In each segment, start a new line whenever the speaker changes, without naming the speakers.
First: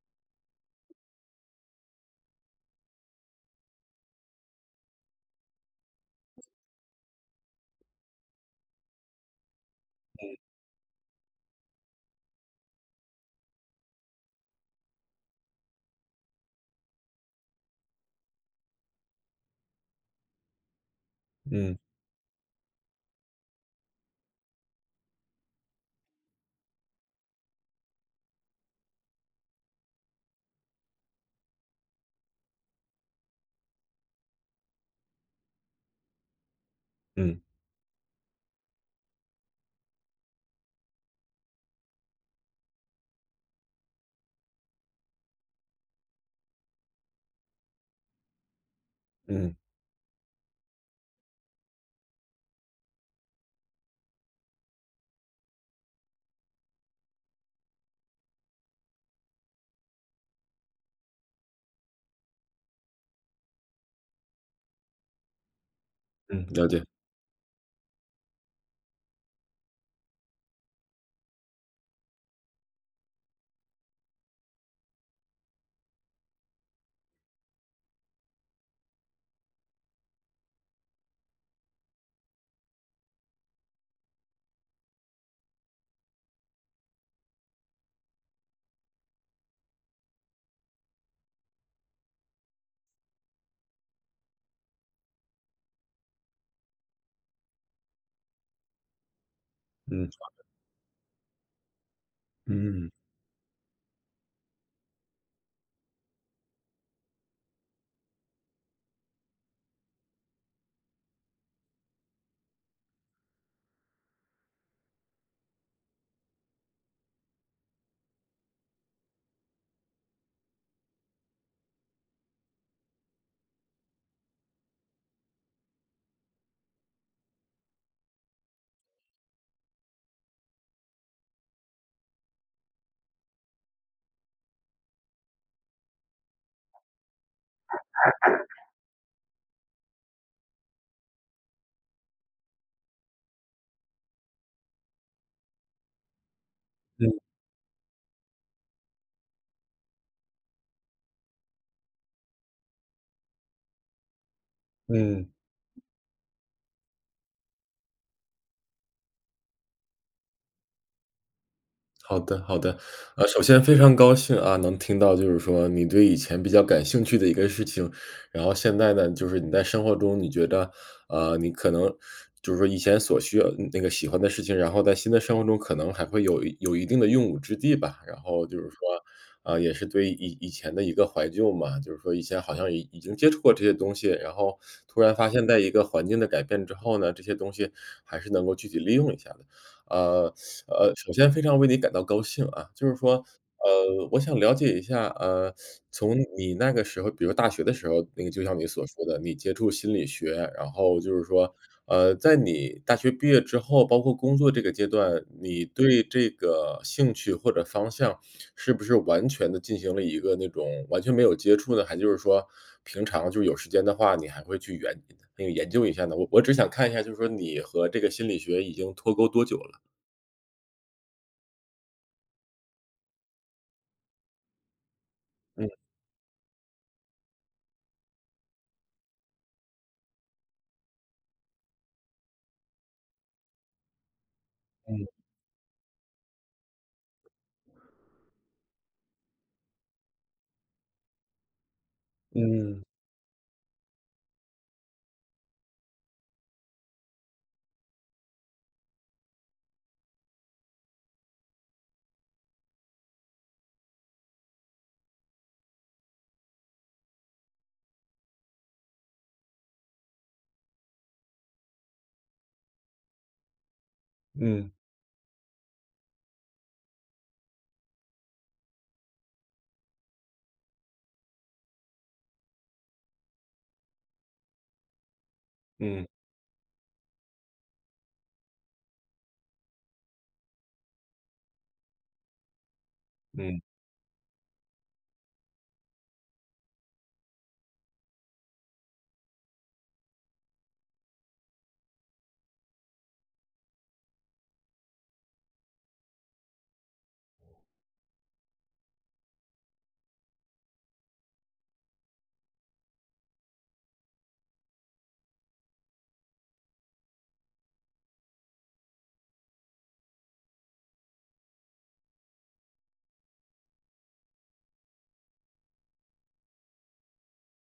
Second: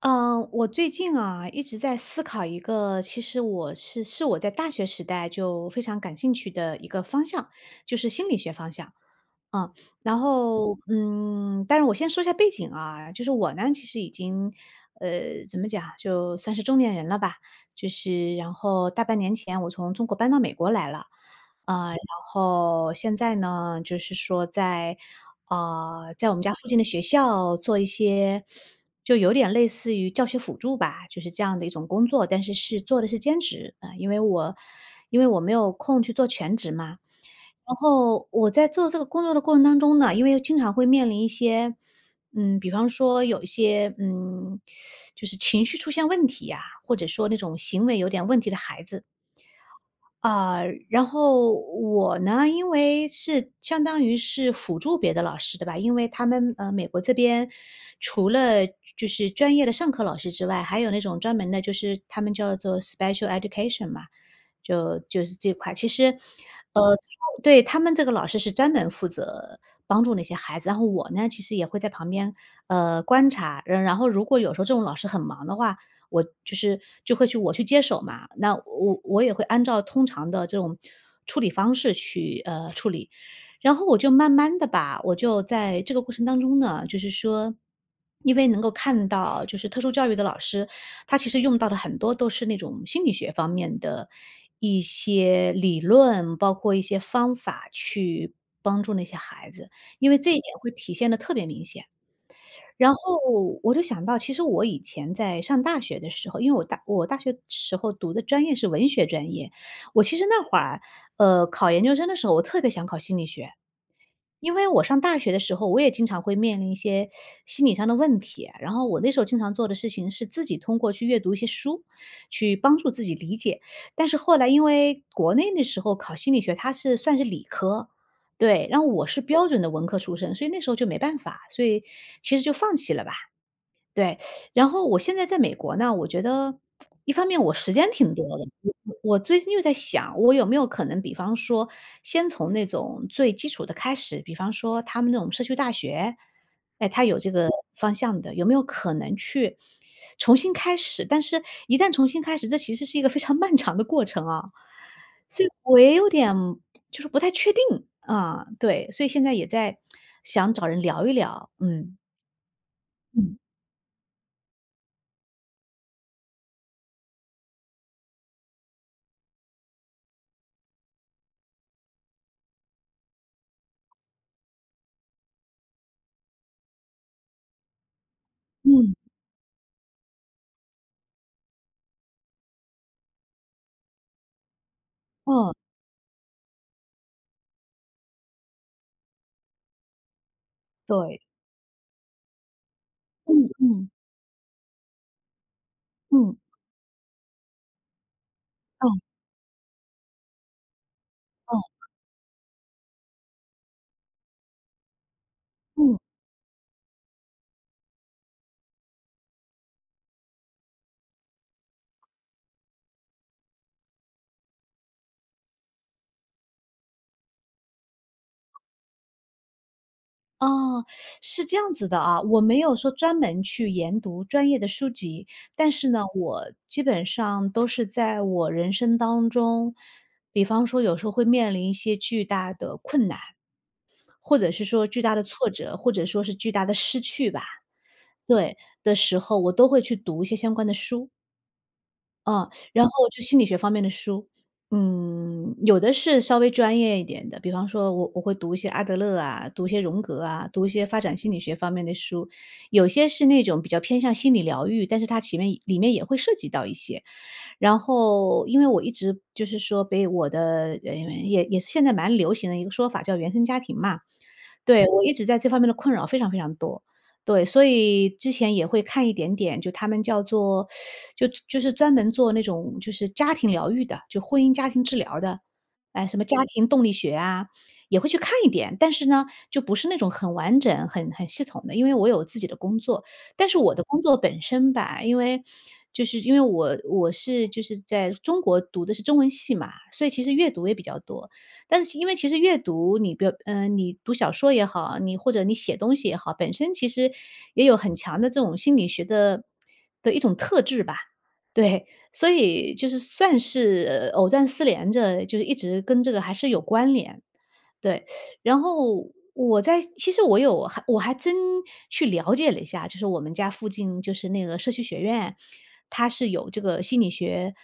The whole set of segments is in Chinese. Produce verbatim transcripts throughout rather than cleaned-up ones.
嗯，我最近啊一直在思考一个，其实我是是我在大学时代就非常感兴趣的一个方向，就是心理学方向。嗯，然后，嗯，但是我先说一下背景啊，就是我呢，其实已经，呃，怎么讲啊，就算是中年人了吧，就是然后大半年前我从中国搬到美国来了，
嗯
啊，然后现在呢，就是说在，啊，在我们家附近的学校做一些，就有点类似于教学辅助吧，就是这样的一种工作，但是是做的是兼职啊，呃因为我因为我没有空去做全职嘛。
嗯
然后我在做这个工作的过程当中呢，因为经常会面临一些，嗯，比方说有一些，嗯，就是情绪出现问题呀、或者说那种行为有点问题的孩子，
嗯
啊，然后我呢，因为是相当于是辅助别的老师的吧，因为他们呃，美国这边除了就是专业的上课老师之外，还有那种专门的，就是他们叫做 special education 嘛，就就是这块。其实，
嗯，了解，
呃，对他们这个老师是专门负责帮助那些孩子，然后我呢，其实也会在旁边呃观察，然然后如果有时候这种老师很忙的话，我就是就会去我去接手嘛，那我我也会按照通常的这种处理方式去，呃，处理。然后我就慢慢的吧，我就在这个过程当中呢，就是说，因为能够看到就是特殊教育的老师，他其实用到的很多都是那种心理学方面的一些理论，包括一些方法去帮助那些孩子，因
嗯
为这一点会体现的特别明显。
嗯
然后我就想到，其实我以前在上大学的时候，因为我大我大学时候读的专业是文学专业，我其实那会儿，呃，考研究生的时候，我特别想考心理学，因为我上大学的时候，我也经常会面临一些心理上的问题，然后我那时候经常做的事情是自己通过去阅读一些书，去帮助自己理解。但是后来因为国内那时候考心理学，它是算是理科。对，然后我是标准的文科出身，所以那时候就没办法，所以其实就放弃了吧。对，然后我现在在美国呢，我觉得一方面我时间挺多的，我我最近又在想，我有没有可能，比方说先从那种最基础的开始，比方说他们那种社区大学，哎，他有这
嗯
个方向的，有没有可能去重新开始？但是一旦重新开始，这其实是一个非常 漫长的过程啊，
嗯。
所以我也有点就是不太确定啊，对，所以现在也在想找人聊一聊，嗯
好的，好的。呃，
嗯
首先非常高兴啊，能听到就是说你对以前比较感兴趣的一个事情，然后现在呢，就是你在生活中你觉得，呃，你可能就是说以前所需要那个喜欢的事情，然后在新的生活中可能还会有一有一定的用武之地吧。然后就是说，
嗯，
啊，也是对以以前的一个怀旧嘛，就是说以前好像已已经接触过这些东西，然后突然发现
哦。
在一个环境的改变之后呢，这些东西还是能够具体利用一下的。呃，呃，首
对，
先非常为你感到高兴啊，就是说，
嗯，
呃，我想了解一下，呃，从
嗯，
你那个时候，比如大学的时候，那个就像你所
哦，
说的，你接触心理学，然后就是说，
哦，
呃，在你大学毕业之后，包括工作这个阶段，你
嗯，
对这个兴趣或者方向是不是完全的进行了一个那种完全没有接触呢？还就是说平常就有时间的话，你还会去研那个研究一下呢？我我只想看一下，就是说你和这个心理学已经脱钩多久了？
哦，是这样子的啊，我没有说专门去研读专业的书籍，但
嗯
是呢，我基本上都是在我人生当中，比方说有时候会面临一些巨大的困难，或者是说巨
嗯。
大的挫折，或者说是巨大的失去吧，对，的时候，我都会去读一些相关的书。嗯，
嗯，
然后就心理学方面的书，嗯，有的是稍微专业一点的，比方说我我会读一些阿德勒啊，读一些荣格啊，读一些发展心理学方面的书，有些是那种比较偏向心理疗愈，但是它前面里面也会涉及到一些。然后因为我一直就是说被我的呃，也也是现在蛮流行的一个说法叫原生家庭嘛，
嗯，
对，我一直在这方面的困扰非常非常多。对，所以之前也会看一点点，就他们叫做就就是专门做那种就是家庭疗愈的，就婚姻家庭治疗的，哎，
嗯，
什么家庭动力学啊，也会去看一点，但是呢，就不是那种很完整、很很系统的，因为我有自己的工作，但是
嗯，
我的工作本身吧，因为就是因为我我是就是在中国读的是中文系嘛，所以其实阅读也比较多。但是因为其实阅读，你比如呃，你读小说也好，你或者你写东西也好，本身其实也有很强的这种心理学的的一种特质吧。对，所以就是算是呃藕断丝连着，就是一直跟这个还是有关联。对，然后我在其实我有还我还真去了解了一下，就是我们家附近就是那个社区学院，它是有这个心理学，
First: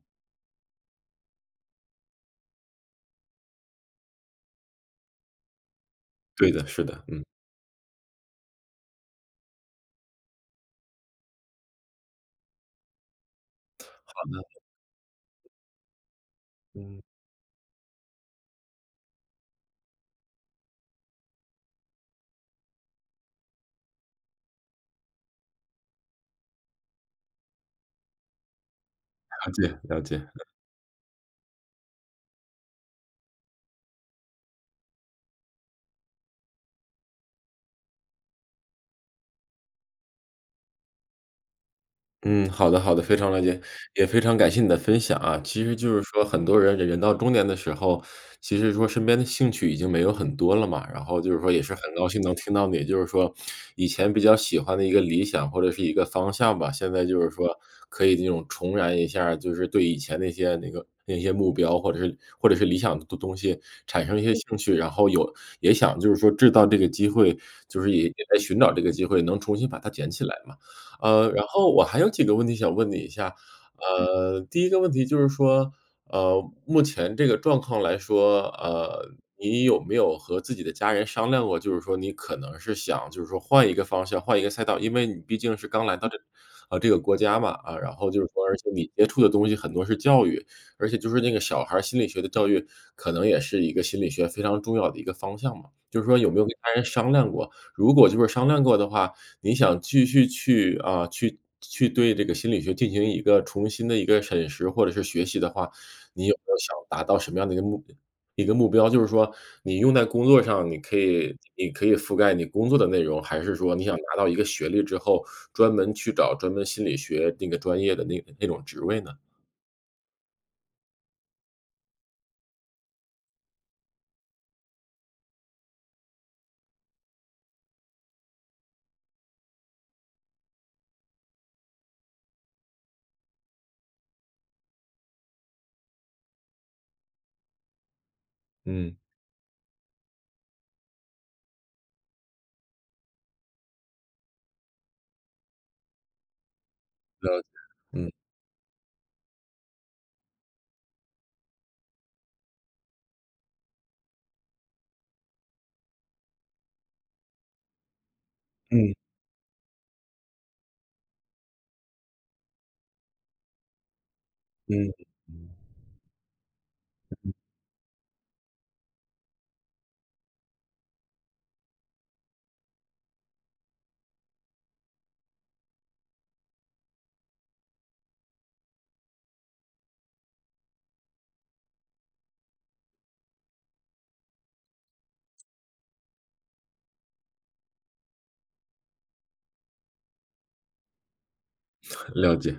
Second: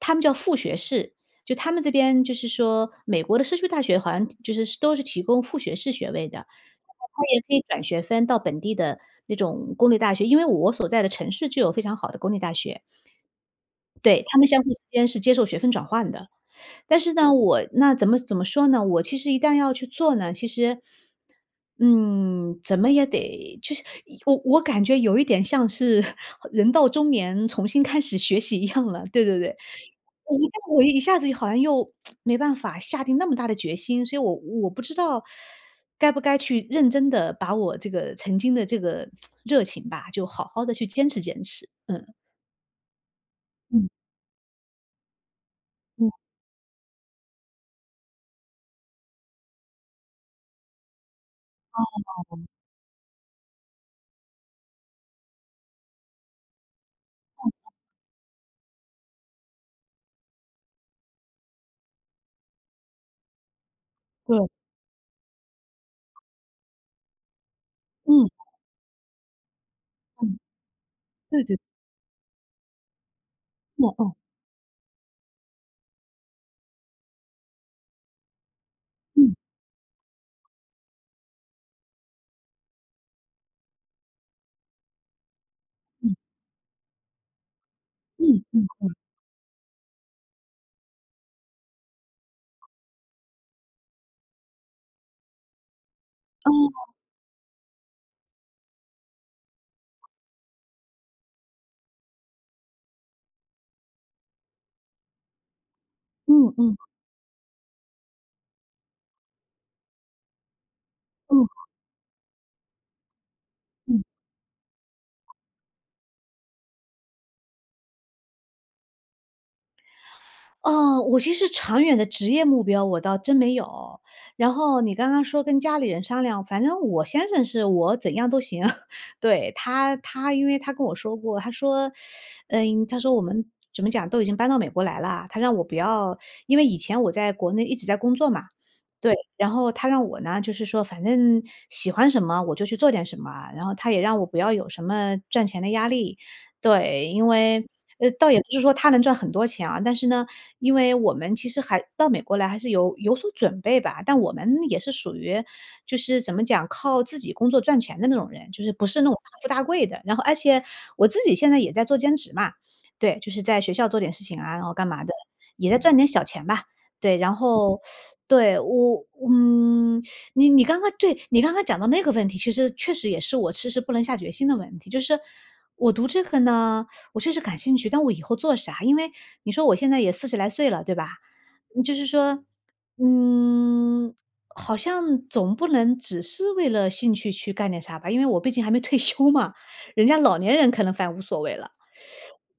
他们叫副学士，就他们这边就是说美国的社区大学好像就是都是提供副学士学位的，
对的，是的，嗯，
它也可以转学分到本地的那种公立大学，因为我所在的城市就有非常好的公立大学。
好
对，他
的，
们相互之间是接受学分转换的。但
嗯，
是呢，我那怎么怎么说呢？我其实一旦要去做呢，其实，嗯，怎么也得就是我我感觉有一点像是 人到中年重新开始学习一样了。对对
了
对，
解，了解。
我一旦我一下子好像又 没办法下定那么大的决心，所以我我不知道该不该去认真的把我这个曾经的这个 热情吧，就好好的去坚持坚持。嗯。
嗯，好的好的，非常了解，
嗯
也非常感谢你的分享啊。其实就是
嗯，
说很多人人到中年的时候，其实说身边的兴趣已经没有很多了嘛，然后就是说也是很高兴能听到你，就是说以前比较喜欢的一个理想或者是一个方向吧，现在就是说可以那种重燃一下儿就是对以前那些那个那些目标或者是或者是理想的东东西产生一些嗯
对，
兴趣，然后有也想就是说制造这个机会，就是也也
嗯。
在寻找这个机会能重新把它捡起来
嗯，
嘛。呃，
对
然
对，
后我还有几个问题想问你一下。嗯
哦哦，
呃，第一个问题就是说，呃，目前这个状况来说，呃，
嗯
你有没有和自己的家人商量过，就是说你可能是想就是说换一个方向、换一个赛道，因为你毕竟是刚来到
嗯
这呃，这个国家嘛，啊，然后就是
嗯
说而且
嗯，
你接触的东西很多是教育，而且就是那个小孩儿心理学的教育，可能也是一个心理学非常重要的一个方向嘛。就是说有没有跟家人
哦，
商量过？如果就是商量过的话，你想继续去啊，去去对这个心理学进行一个重新的一个审视或者是学习的话，你有没
嗯
有
嗯
想达到什么样的一个目一个目标？就是说你用在工作上，你可以
嗯嗯。
你可以覆盖你工作的内容，还是说你想拿到一个学历之后，专门去找专门心理学那个专业的那那种职位呢？
哦，我其实长远的职业目标我倒真没有。然后你刚刚说跟家里人商量，反正我先生是我怎样都行。对，他他因为他跟我说过，他说，嗯，他说我们怎么讲都已经搬到美国来了，他让我不要，因为以前我在国内一直在工作嘛。
嗯，
对，然后他让我呢，就是说反正喜欢什么我就去做点什么，然后他也让我不要有什么赚钱的压力，对，因
了解，
为呃，
嗯
倒也不是说他能赚很多钱啊，但是呢，因为我们其实还到美国来还是有有所准备吧，但我们也是属于就是怎么讲，靠自己工作赚钱的那种人，就是不
嗯
是那种大富大贵的。然后而且我自己现在也在做兼职嘛，对，就是在学校做点事情啊，然后干
嗯，
嘛的，也在赚点小钱吧。对，然后对，我嗯。你你刚刚对，你刚刚讲到那个问题，其实确实也是我迟迟不能下决心的问题。就是我读这个呢，我确实感兴趣，但我以后做啥？因为你说我现在也四十来岁了，对吧？嗯就是说，嗯，好像总不能只是为了兴趣去干点啥吧，因为我毕竟还没退休嘛，人家老年人可能反无所谓了。
了解，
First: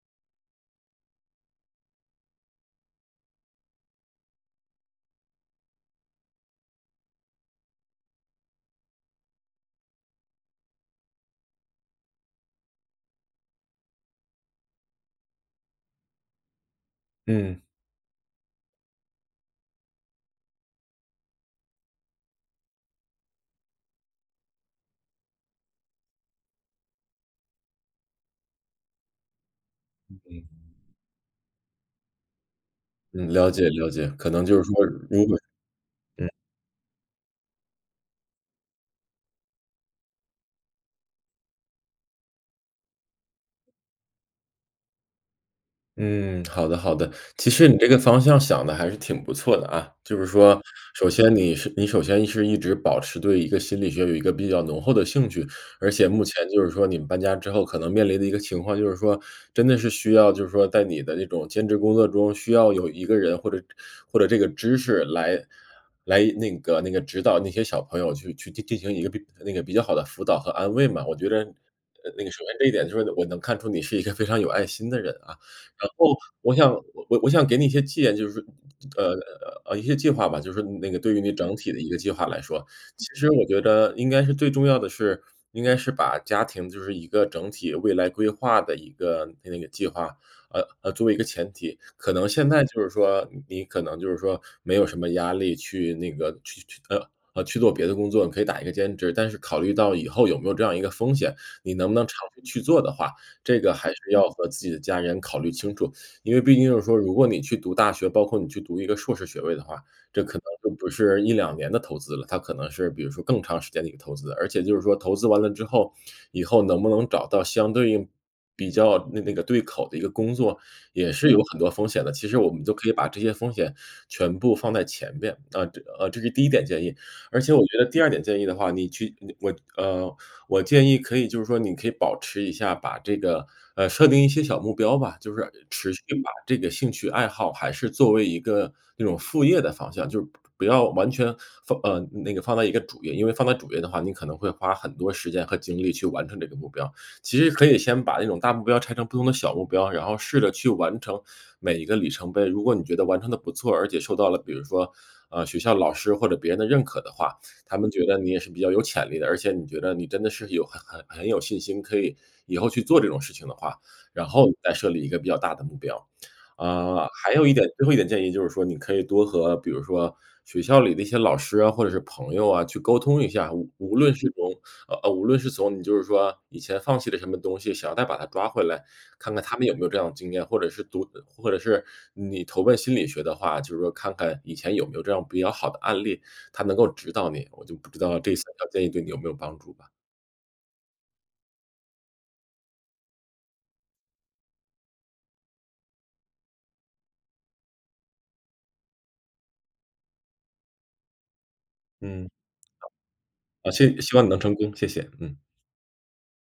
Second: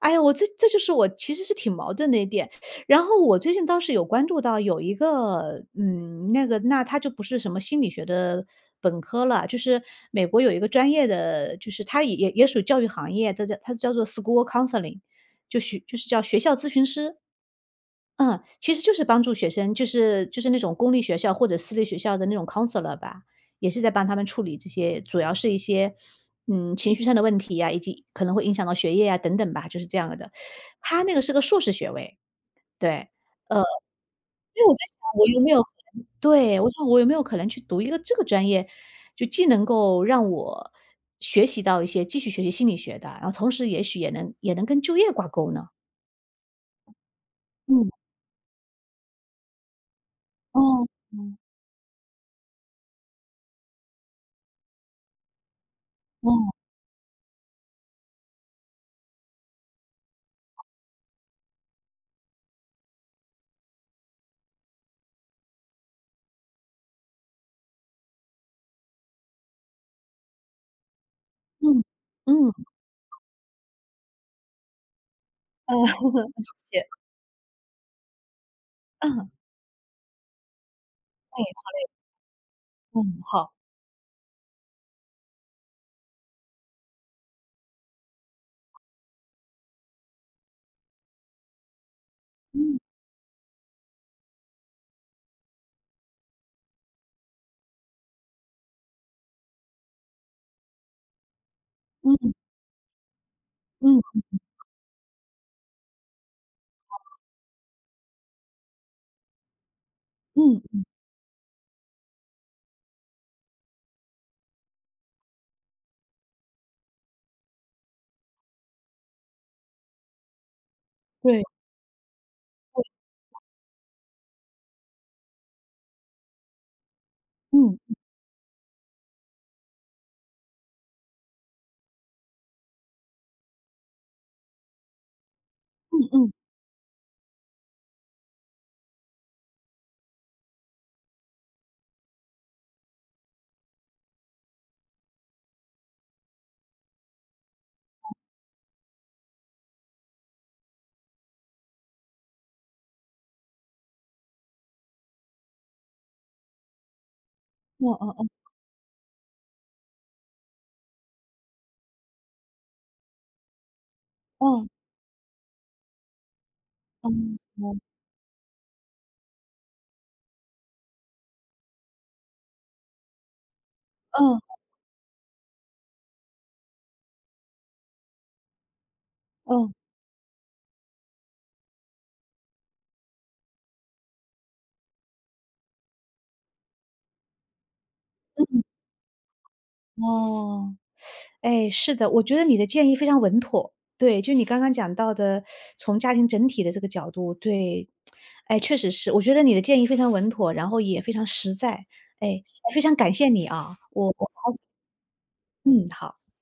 哎呀，我这这就是我其实是挺矛盾的一点。然后我最近倒是有关注到有一个，嗯，那个那他就不是什么心理学的本科了，就是美国有一个专业的，就是他也也也属于教育行业，它叫它叫做 school counseling，就是就是叫学校咨询师。
嗯
嗯，其实就是帮助学生，就是就是那种公立学校或者私立学校的那种 counselor 吧，也是在帮他们处理这些，主要是一些，嗯，情绪上的问题呀，以及可能会影响到学业呀等等吧，就是这样的。
嗯
他那个是个硕士学位，对，
嗯，了解了解，可能就
因
是
为我在
说，
想
如
我
果
有没有可能
嗯。
对，我想我有没有可能去读一个这个专业，就既能够让我学习到一些继续学习心理学的，然后同时也许也能也能跟就业挂钩呢？
嗯，好的好的。其实你这
嗯，
个方向想的还是挺不错的啊，就是
哦，
说，首先
嗯，
你是你首先是一直保持对一个心理学有一个比较浓厚的兴趣，而且目
哦，
前就是说你们搬家之后可能面临的一个情况，就是说真的是需要就是说在你的那种兼职工作中，需要有一个人或者或者这个知识来来那个那个指导那些小朋友去去进进行一个比那个比较好的辅导和安慰嘛。我觉得，
嗯，
呃，那个首先
嗯。
这一点就是我能看出你是一个非常有爱心的人啊。
嗯，
然后 我想
谢谢，
我我想给你一些建议，就是说呃
嗯，
呃，一些计划吧，就是那个对于你
哎，
整体的一个计划来说，其
嗯，
实我
好，
觉得应该是最重要的是，应该是把家庭就是一个整体未来规划的一个那个计划，呃呃，作为一个前提。可能现在
嗯，
就是说你可能就是说没有什么压力去那个去去呃。呃，去做别的工作，你可以打一个兼职，但是考虑到以后有没有这样一个风险，你能不能长
嗯，
期去做的话，这个还
嗯，
是要和自己的家人考虑清楚。因为毕竟就是说，如果你去读大学，包括你去读一个硕士学位的话，这可能就
嗯，
不是一两年的投资了，它可能是比如说更长时间的一个投资。而且就是说投资完了之后，以后能不能找到相对应比较那那个对口的一个工作，也是有
对，
很多风险的。其实我们就可以把这些风险全部放在前边啊，这呃，这是第一点建议。而且我觉
嗯，
得第二点建议的话，你去你我呃，我建议可以就是说你可以保持一下，把这个呃，设定一些小目标吧，就是持
嗯
续把
嗯，
这个兴趣爱好还是作为一个那种副业的方向，就是不要完全放呃，那个放在一个主业，因为放在主业的话，你可能会花很多时间和精力去完成这个目标。其实可以先把那种大目标拆成不同的小目标，然后试着去完成每一个里程碑。如果你觉得完成的不错，而且受到了比如说，呃，学校老师或者别人的认可的话，他
嗯
们觉
嗯
得
嗯，
你也是比较有潜力的，而且你觉得你真的是有很很很有信心，可以以后去做这种事情的话，然后你
嗯，
再设立一个比较大的目标。啊，
嗯，
还
嗯，
有一点
嗯，
最后一点建议就是说，你可以多和比如说学校里的一些老师啊，或者是朋友啊，去沟通一下，无无论是从呃呃，无论是从你就是说以前放弃了什么东西，想要再把它抓回来，看看他们
嗯，
有没有这样的经验，或者是读，或者是你投奔心理学的话，就是说看看以前有没有这样比较好的案例，他能够指导你，我就不知道这三
嗯
条建议对你有没有帮助吧。
哦，哎，是的，我觉得你的建议非常稳妥。对，就你刚刚讲到的，从家庭整体的这个角度，对，哎，确实是，我觉得你的建议非常稳妥，然后也非常实在，
嗯，
哎，非常感谢你
啊，
啊，
希
我我
希望你能
好，
成功，谢谢，嗯。
嗯，好。